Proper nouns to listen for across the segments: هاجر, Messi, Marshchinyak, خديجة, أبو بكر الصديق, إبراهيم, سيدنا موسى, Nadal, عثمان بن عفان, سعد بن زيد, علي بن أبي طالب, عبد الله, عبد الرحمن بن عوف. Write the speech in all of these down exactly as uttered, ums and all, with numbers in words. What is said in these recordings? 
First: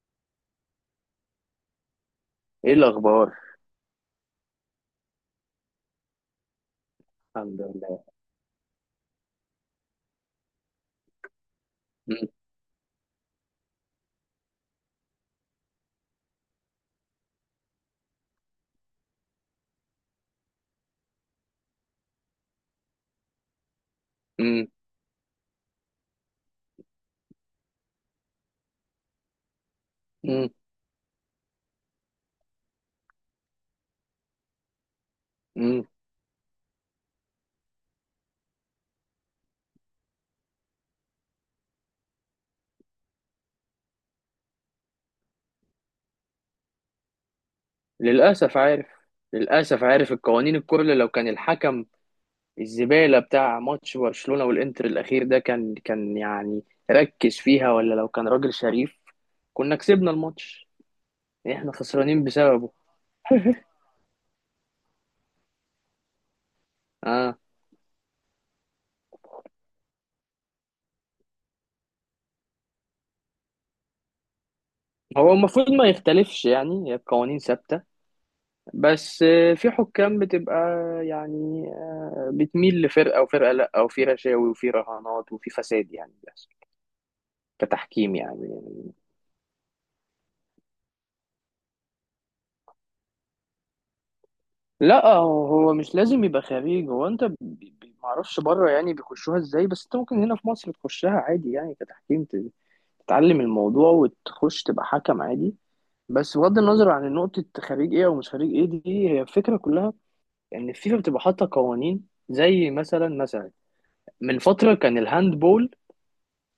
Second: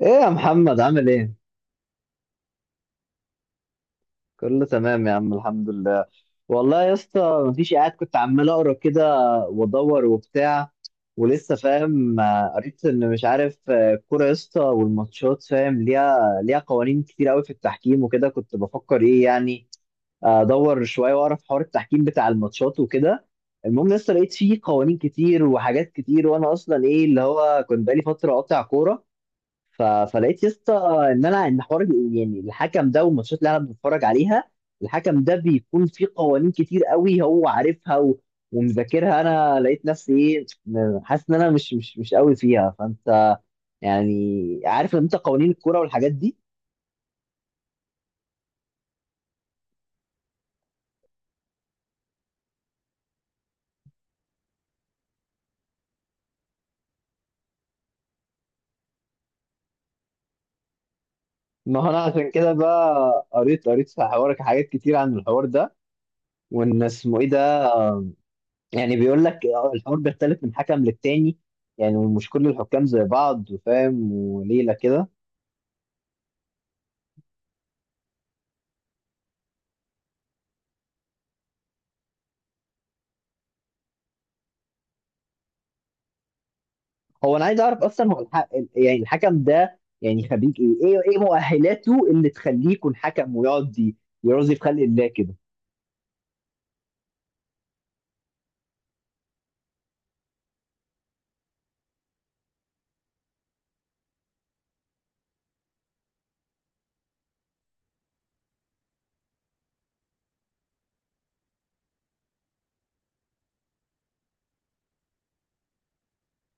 ايه يا محمد عامل ايه؟ ايه الاخبار؟ كله تمام يا عم الحمد لله. والله يا اسطى الحمد مفيش، قاعد لله. كنت عمال اقرا كده وادور وبتاع ولسه فاهم. مم. آه، قريت ان مش عارف، آه، الكوره يا اسطى والماتشات فاهم ليها ليها قوانين كتير قوي في التحكيم وكده، كنت بفكر ايه يعني. آه، ادور شويه واعرف حوار التحكيم بتاع الماتشات وكده. المهم لسه لقيت فيه مم. قوانين كتير وحاجات كتير، وانا اصلا ايه اللي هو كنت بقالي فتره قاطع كوره. ف... فلقيت يا مم. اسطى ان انا ان حوار ال- يعني الحكم ده والماتشات اللي انا بتفرج عليها، الحكم ده بيكون مم. فيه قوانين كتير قوي هو عارفها و... ومذاكرها. انا لقيت نفسي ايه م- حاسس ان انا مش مش مش قوي فيها، فانت يعني عارف لما انت قوانين الكوره والحاجات دي. للاسف عارف للاسف عارف القوانين الكل. لو كان الحكم الزباله بتاع ماتش برشلونه والانتر الاخير ده كان كان يعني ركز فيها، ولا لو كان راجل شريف كنا كسبنا الماتش، احنا ما هو انا خسرانين عشان كده بسببه. بقى قريت قريت في حوارك حاجات كتير عن الحوار ده، وان اسمه ايه اه، ده. يعني بيقول لك الحوار بيختلف من حكم للتاني، يعني مش كل الحكام زي بعض، فاهم وليله كده. هو المفروض ما يختلفش، يعني هي القوانين ثابته. بس آه، في حكام بتبقى يعني آه، بتميل لفرقه وفرقه لا، وفي رشاوي وفي رهانات وفي فساد يعني، بس هو انا عايز اعرف اصلا كتحكيم هو الح... يعني. يعني الحكم ده يعني خريج ايه؟ ايه ايه مؤهلاته اللي تخليه يكون حكم ويقعد ي- يرازي في خلق الله لا، كده؟ هو هو مش لازم يبقى خارجي، هو انت ب- ب- معرفش بره يعني بيخشوها ازاي، بس انت ممكن هنا في مصر تخشها عادي يعني كتحكيم، ت- تتعلم الموضوع وتخش تبقى حكم عادي. بس بغض النظر عن نقطة خريج ايه او مش خريج ايه، دي هي الفكرة كلها. ان يعني الفيفا بتبقى حاطة قوانين زي مثلا مثلا، من فترة كان الهاندبول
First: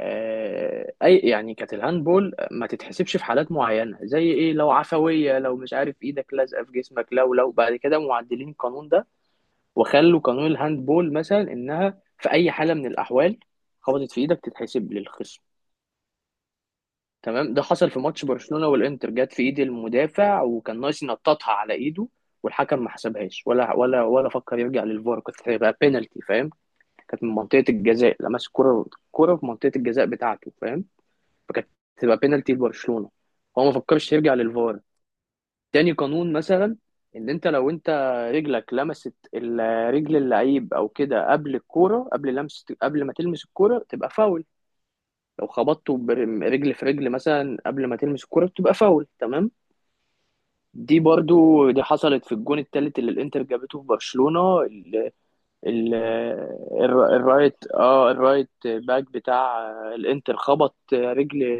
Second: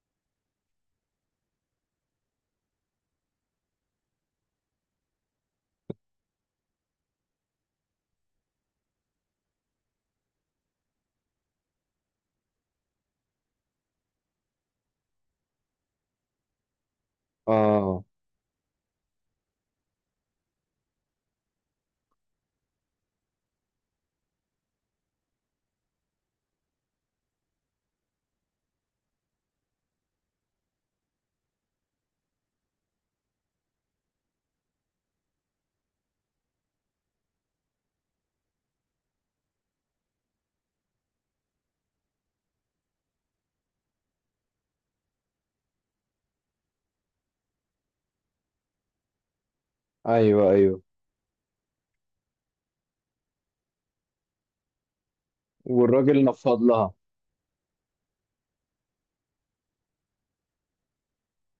آه، اي يعني، كانت الهاندبول ما تتحسبش في حالات معينه، زي ايه، لو عفويه، لو مش عارف ايدك لازقه في جسمك، لو لو بعد كده معدلين القانون ده وخلوا قانون الهاندبول مثلا انها في اي حاله من الاحوال خبطت في ايدك تتحسب للخصم. تمام، ده حصل في اه. ماتش برشلونه والانتر، جت في ايد المدافع وكان ناقص ينططها على ايده، والحكم ما حسبهاش ولا ولا ولا فكر يرجع للفار. كانت هيبقى بينالتي، فاهم؟ كانت من منطقه الجزاء، لمس كرة، كرة في منطقه الجزاء بتاعته، فاهم؟ فكانت تبقى بينالتي لبرشلونه. هو ما فكرش يرجع للفار. تاني قانون مثلا، ان انت لو انت رجلك لمست ال- رجل اللعيب او كده قبل الكوره، قبل لمس، قبل ما تلمس الكوره تبقى فاول. لو خبطته برجل في رجل مثلا قبل ما تلمس الكوره بتبقى فاول، تمام. ايوه ايوه. دي برضو دي حصلت في الجون التالت اللي الانتر جابته في برشلونه. ال- والراجل نفض لها. الر- الرايت اه الرايت باك بتاع الانتر خبط رجل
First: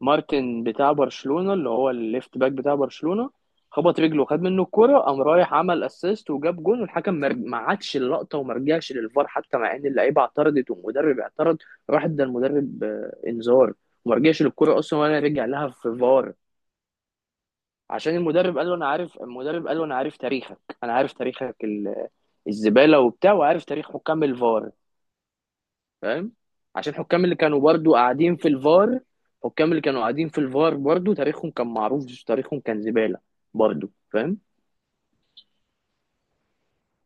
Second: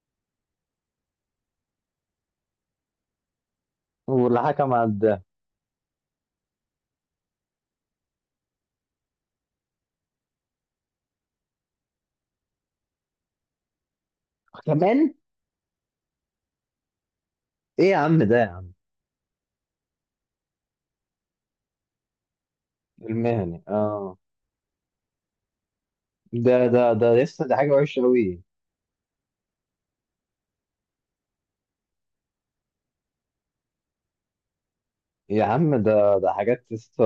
مارتن بتاع برشلونة، اللي هو الليفت باك بتاع برشلونة، خبط رجله واللي وخد منه حكم الكرة، عداه قام رايح عمل اسيست وجاب جون، والحكم مر- ما عادش اللقطة وما رجعش للفار، حتى مع ان اللعيبة اعترضت والمدرب اعترض. راح ادى المدرب آه، انذار، وما رجعش للكرة اصلا كمان. ولا رجع لها في فار، ايه يا عشان عم ده يا المدرب قال عم؟ له انا عارف. المدرب قال له انا عارف تاريخك، انا عارف تاريخك ال- الزبالة وبتاع، المهني، وعارف تاريخ اه. حكام الفار، فاهم؟ ده ده عشان ده الحكام اللي لسه ده كانوا حاجه برضو وحشه قاعدين قوي. في الفار، الحكام اللي كانوا قاعدين في الفار برضو تاريخهم كان معروف، تاريخهم كان زبالة برضو، فاهم؟ يا عم ده ده حاجات لسه.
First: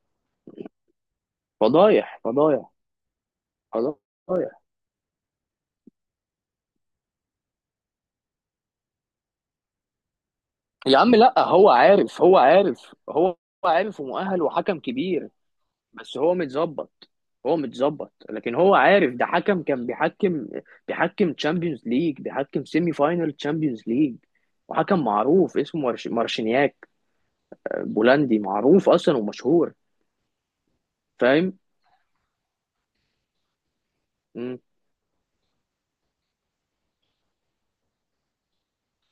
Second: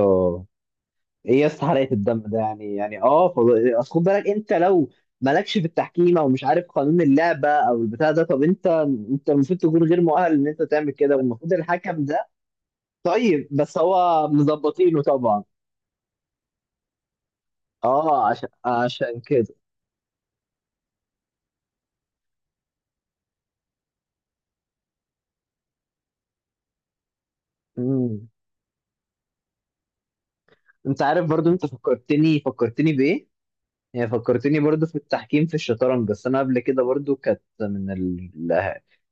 ايه يا اسطى حرقه فضايح، الدم ده فضايح، يعني؟ يعني اه فض- اصل خد بالك، فضايح. انت لو مالكش في التحكيم او مش عارف قانون اللعبه او البتاع ده، طب انت انت المفروض تكون غير مؤهل ان انت تعمل يا كده، عم لا، والمفروض هو الحكم عارف، ده. هو عارف، هو طيب بس عارف هو ومؤهل وحكم مظبطينه كبير، طبعا، بس هو متظبط. هو متظبط، اه عشان لكن هو عارف. عشان ده كده. حكم كان بيحكم بيحكم تشامبيونز ليج، بيحكم سيمي فاينل تشامبيونز ليج، وحكم معروف اسمه مارش- مارشينياك، امم، بولندي معروف اصلا ومشهور، انت عارف برضو، فاهم؟ انت فكرتني فكرتني بايه؟ هي فكرتني برضو في التحكيم في الشطرنج. بس انا قبل كده برضو كانت من ال-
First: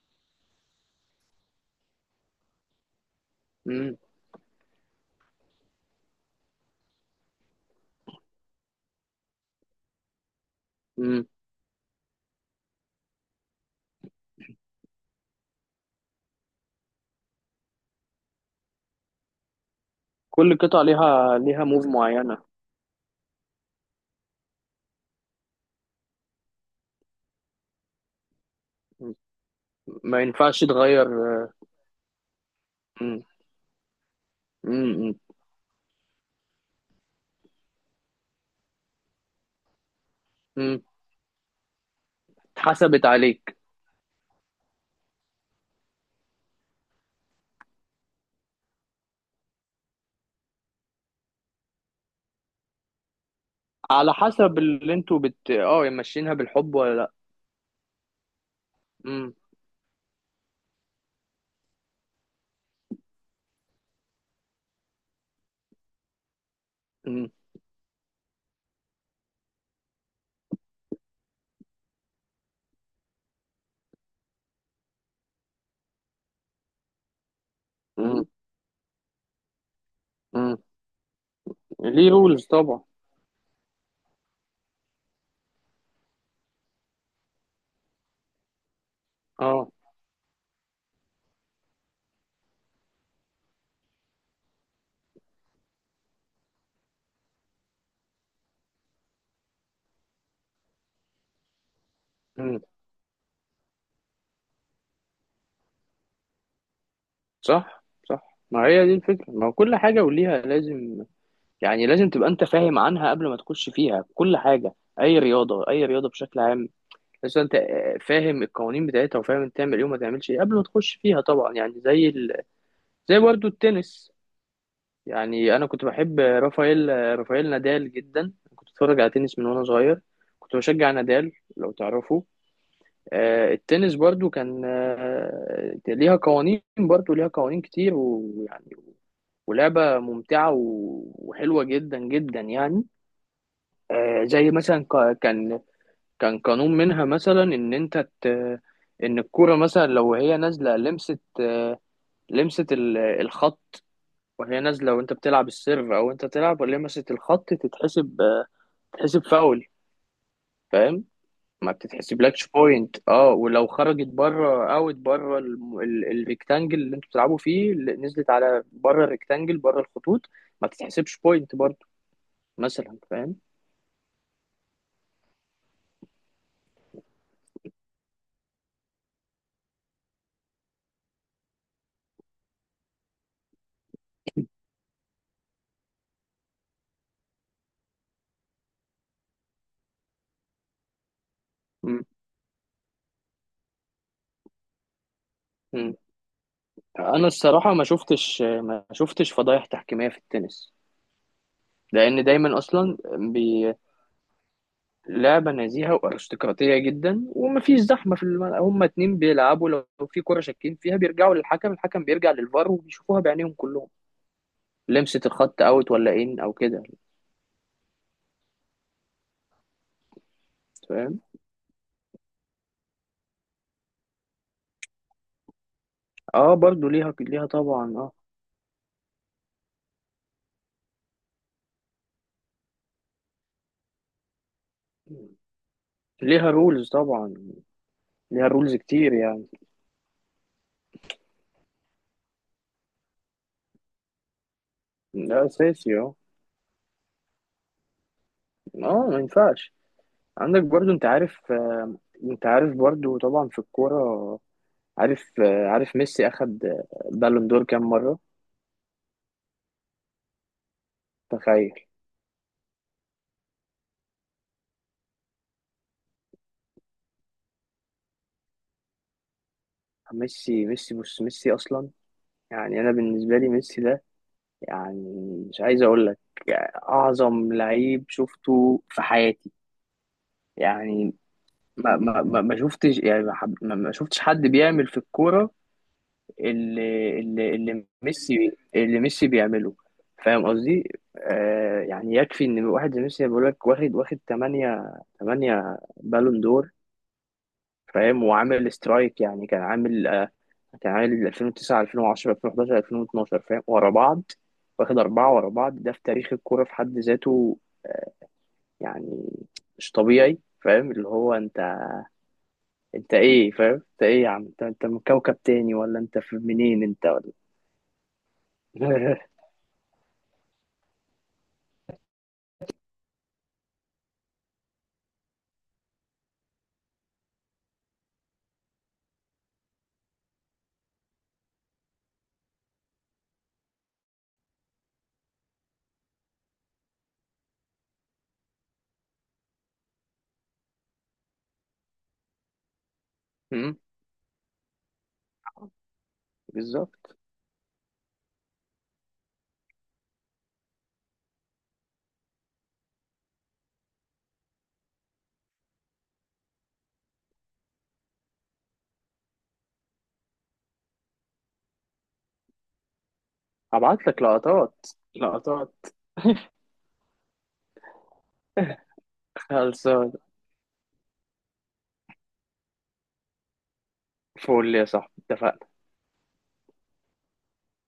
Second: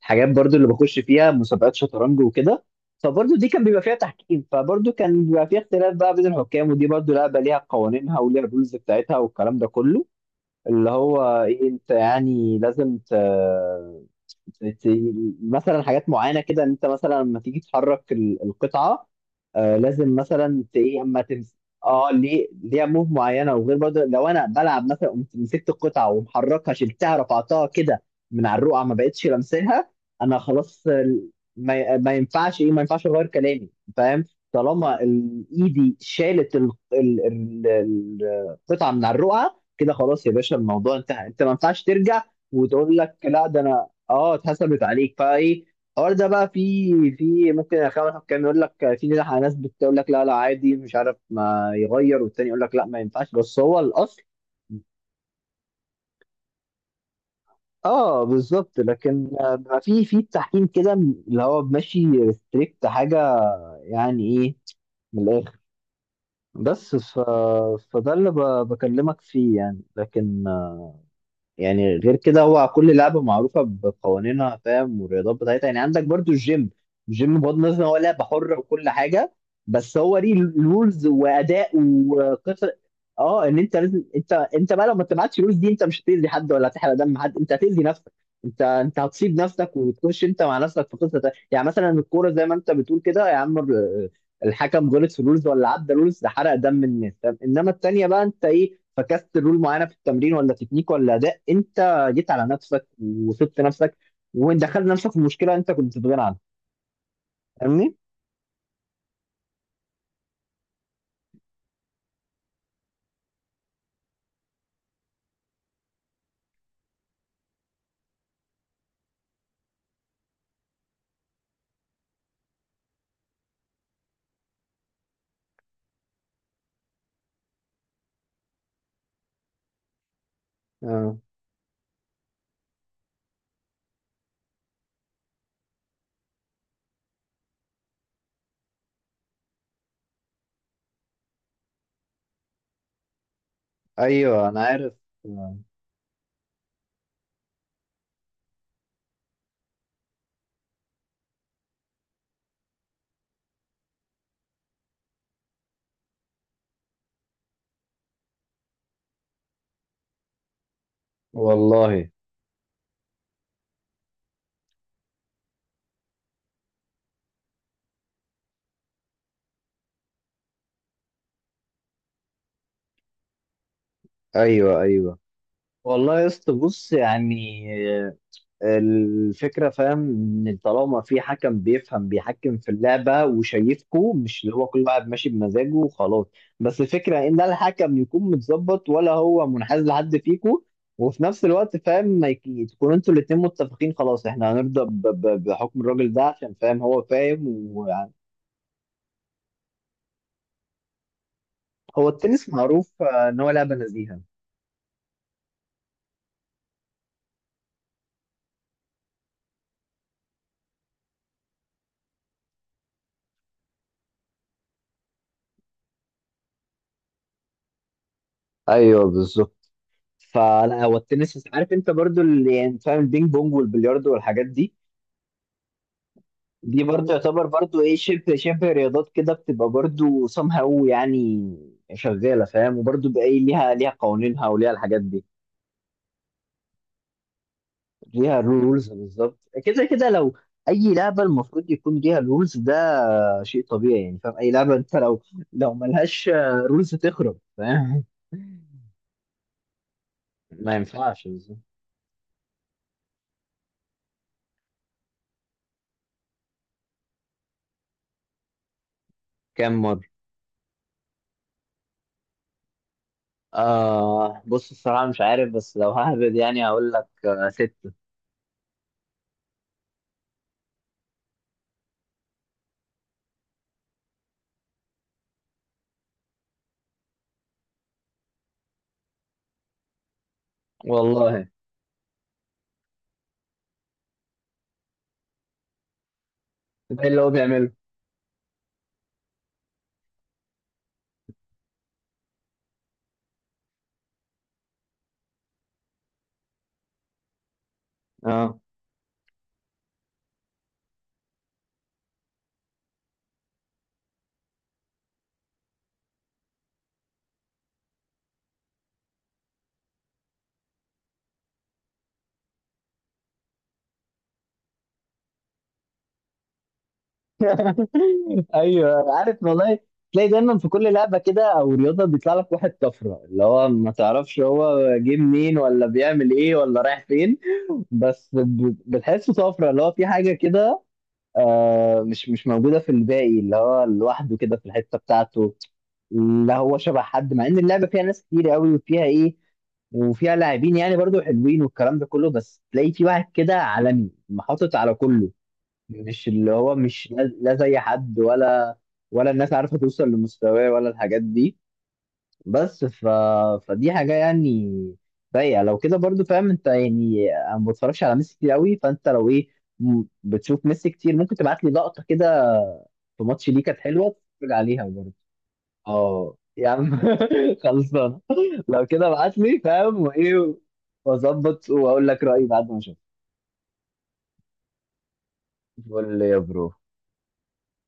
الحاجات برضو اللي بخش فيها مسابقات شطرنج وكده، فبرضو دي كان بيبقى فيها مم. تحكيم، فبرضو كان بيبقى فيها اختلاف بقى بين الحكام. ودي برضو لعبة ليها قوانينها وليها الرولز بتاعتها والكلام ده كله، اللي مم. هو ايه، انت يعني لازم ت... ت- مثلا حاجات معينه كده ان انت مثلا لما تيجي تحرك ال- القطعه، آه لازم كل مثلا ت- قطعة ايه اما ليها تمس. ليها موف اه معينة. ليه ليها موف معينه، وغير برضه لو انا بلعب مثلا قمت مسكت القطعه ومحركها، شلتها رفعتها كده من على الرقعه، ما مم. بقتش لمساها، ما انا ينفعش خلاص. تغير. آه، ما, ما ينفعش ايه، ما ينفعش مم. اغير كلامي. فاهم، مم. طالما مم. ال- ايدي شالت ال- ال- ال- ال- القطعه من على الرقعه كده، خلاص يا باشا مم. الموضوع انتهى، انت ما ينفعش ترجع وتقول اتحسبت لك لا عليك. ده انا، اه اتحسبت عليك. فايه الحوار ده بقى؟ في في ممكن اخوان كان يقول لك، في ناس ناس بتقول لك لا لا عادي مش عارف ما يغير، والتاني يقول لك لا ما ينفعش، بس هو على الاصل. حسب اللي انتوا بت اه ماشيينها، بالحب ولا لا. اه بالظبط. لكن مم. آه، بقى في في التحكيم كده، اللي هو ماشي ريستريكت حاجه، يعني ايه، من الاخر. بس ف... مم. فده اللي ب... بكلمك فيه، يعني. لكن يعني غير كده هو كل لعبة معروفة بقوانينها، فاهم، والرياضات بتاعتها. يعني عندك برضو الجيم، الجيم بغض النظر ان هو لعبة مم. حرة وكل حاجة، بس هو ليه مم. رولز وأداء ليه رولز وقصة. طبعا. اه ان انت لازم انت انت بقى لو ما اتبعتش الرولز دي، انت مش هتأذي حد ولا هتحرق دم حد، انت هتأذي نفسك، انت انت هتصيب اه. نفسك وتخش انت مع نفسك في قصة تانية. يعني مثلا الكورة زي ما انت بتقول كده يا عم، الحكم غلط في رولز ولا عدى رولز، ده حرق دم الناس. طب انما التانية بقى انت ايه، فكست رول معينه في التمرين ولا تكنيك ولا اداء، انت جيت على مم. نفسك وسبت نفسك ودخلت نفسك في مشكله انت كنت في غنى عنها. صح. فاهمني؟ صح، ما هي دي الفكرة، ما هو كل حاجة وليها لازم يعني، لازم تبقى انت فاهم عنها قبل ما تخش فيها، كل حاجة، اي رياضة، اي رياضة بشكل عام. بس انت آه، فاهم القوانين بتاعتها وفاهم انت تعمل ايه وما تعملش ايه قبل ما تخش فيها طبعا، يعني زي ال... زي برضو التنس. يعني انا كنت بحب رافائيل آه، رافائيل نادال جدا، كنت اتفرج على تنس من وانا صغير، كنت بشجع آه. نادال لو تعرفه. آه، التنس برضو كان آه، ليها قوانين، برضو ليها قوانين كتير ويعني، ولعبة ممتعة و- وحلوة جدا جدا يعني. آه، ايوه زي انا مثلا عارف. ق- آه. كان كان قانون منها مثلا ان انت ت... ان الكوره مثلا لو هي نازله لمست لمست ال- الخط، وهي نازله وانت بتلعب السيرف او انت تلعب ولمست الخط، تتحسب تتحسب فاول، فاهم؟ ما والله. بتتحسبلكش بوينت، اه ولو خرجت بره، اوت بره الم- ال- الريكتانجل اللي انتوا بتلعبوا فيه، اللي نزلت على بره الريكتانجل بره الخطوط، ما تتحسبش بوينت برضه مثلا، فاهم؟ ايوه ايوه. والله يا اسطى بص يعني، آه، الفكرة فاهم، ان طالما في حكم بيفهم بيحكم في اللعبة وشايفكو، مش اللي هو كل واحد ماشي بمزاجه وخلاص. بس الفكرة ان ده الحكم يكون متظبط ولا هو منحاز لحد فيكو، وفي نفس الوقت مم. فاهم ما يك- تكونوا انتوا الاتنين متفقين، خلاص احنا هنرضى ب- ب- بحكم مم. الراجل ده، عشان فاهم هو انا فاهم الصراحه ما وهو. شفتش ما شفتش فضايح تحكيميه في التنس، لأن التنس دايما أصلا معروف آه، ان هو لعبة بي- نزيهة. لعبة نزيهة وأرستقراطية جدا، ومفيش زحمة في الم... هما اتنين بيلعبوا، لو في كرة شاكين فيها بيرجعوا للحكم، الحكم بيرجع للفار وبيشوفوها بعينيهم كلهم، لمسة الخط أوت ولا إن أو كده، ايوه بالظبط. فلا هو فاهم؟ التنس، عارف انت برضو اللي يعني فاهم البينج بونج والبلياردو والحاجات دي، اه، دي برضو برضو ليها يعتبر ليها برضو ايه طبعا اه. شبه شبه رياضات كده، بتبقى برضو somehow يعني شغاله، فاهم، وبرضو بقى ايه ليها ليها قوانينها وليها الحاجات دي. ليها رولز طبعا. ليها ليها رولز رولز كتير بالظبط. يعني. كده كده لو اي لعبه المفروض يكون ليها رولز، ده شيء طبيعي يعني. فاهم، اي لعبه انت لو ده لو أساسي اه. ملهاش رولز تخرب، فاهم. اه، ما ينفعش. عندك ما برضو، أنت ينفعش عارف بالظبط. آه، أنت عارف برضو طبعا في الكورة، عارف آه، عارف ميسي أخد آه، بالون دور كام مرة؟ كام مره؟ تخيل. آه بص الصراحه مش عارف، بس لو ههبد يعني هقول لك آه ستة. ميسي ميسي بص، ميسي اصلا يعني، انا بالنسبه لي ميسي ده، يعني، مش عايز اقول لك يعني اعظم لعيب شفته في حياتي، يعني والله. ما ما ما ما شفتش يعني، ما حب- ما- ما شفتش حد بيعمل في الكوره ده اللي اللي هو اللي بيعمله. اللي ميسي اللي ميسي بيعمله، فاهم قصدي؟ آه، يعني يكفي ان واحد زي ميسي بيقول لك واخد واخد تمانية، تمانية بالون دور، فاهم؟ اه. وعامل سترايك يعني، كان عامل تعالي ل ألفين وتسعة، ألفين وعشرة، ألفين وحداشر، ألفين واتناشر، فاهم؟ ورا بعض، واخد أربعة ورا بعض، ده في تاريخ الكورة في حد ذاته. آه، يعني مش طبيعي، فاهم اللي هو انت، انت ايه فاهم، انت ايه يا عم، انت انت من كوكب تاني ولا انت في منين انت ولا. ايوه عارف والله. تلاقي دايما في كل لعبه كده او رياضه بيطلع لك واحد طفره، اللي هو ما تعرفش هو جه منين ولا بيعمل ايه ولا رايح فين، بس ب- بتحسه طفره، اللي هو في حاجه كده آه مش مش موجوده في الباقي، اللي هو لوحده كده في الحته بتاعته، لا هو شبه حد، مع ان اللعبه فيها ناس كتير قوي وفيها ايه وفيها لاعبين يعني برضو حلوين والكلام ده كله، بس تلاقي في واحد كده مم، عالمي محطط على كله، مش اللي هو مش بالظبط. لا لا زي حد، ولا ولا الناس عارفه توصل لمستواه ولا الحاجات دي. بس ف... فدي حاجه يعني سيئه لو كده برضو، فاهم انت يعني. انا ما بتفرجش على ميسي كتير قوي، فانت لو ايه، م- بتشوف ميسي كتير، ممكن تبعت لي لقطه كده في ماتش ليه كانت حلوه هبعت لك اتفرج عليها لقطات، برضو. لقطات. اه يا عم. خلصان. لو كده ابعت لي فاهم خلصان. وايه، واظبط واقول لك رايي بعد ما اشوف. فول يا صاحبي، اتفقنا. قول لي يا برو.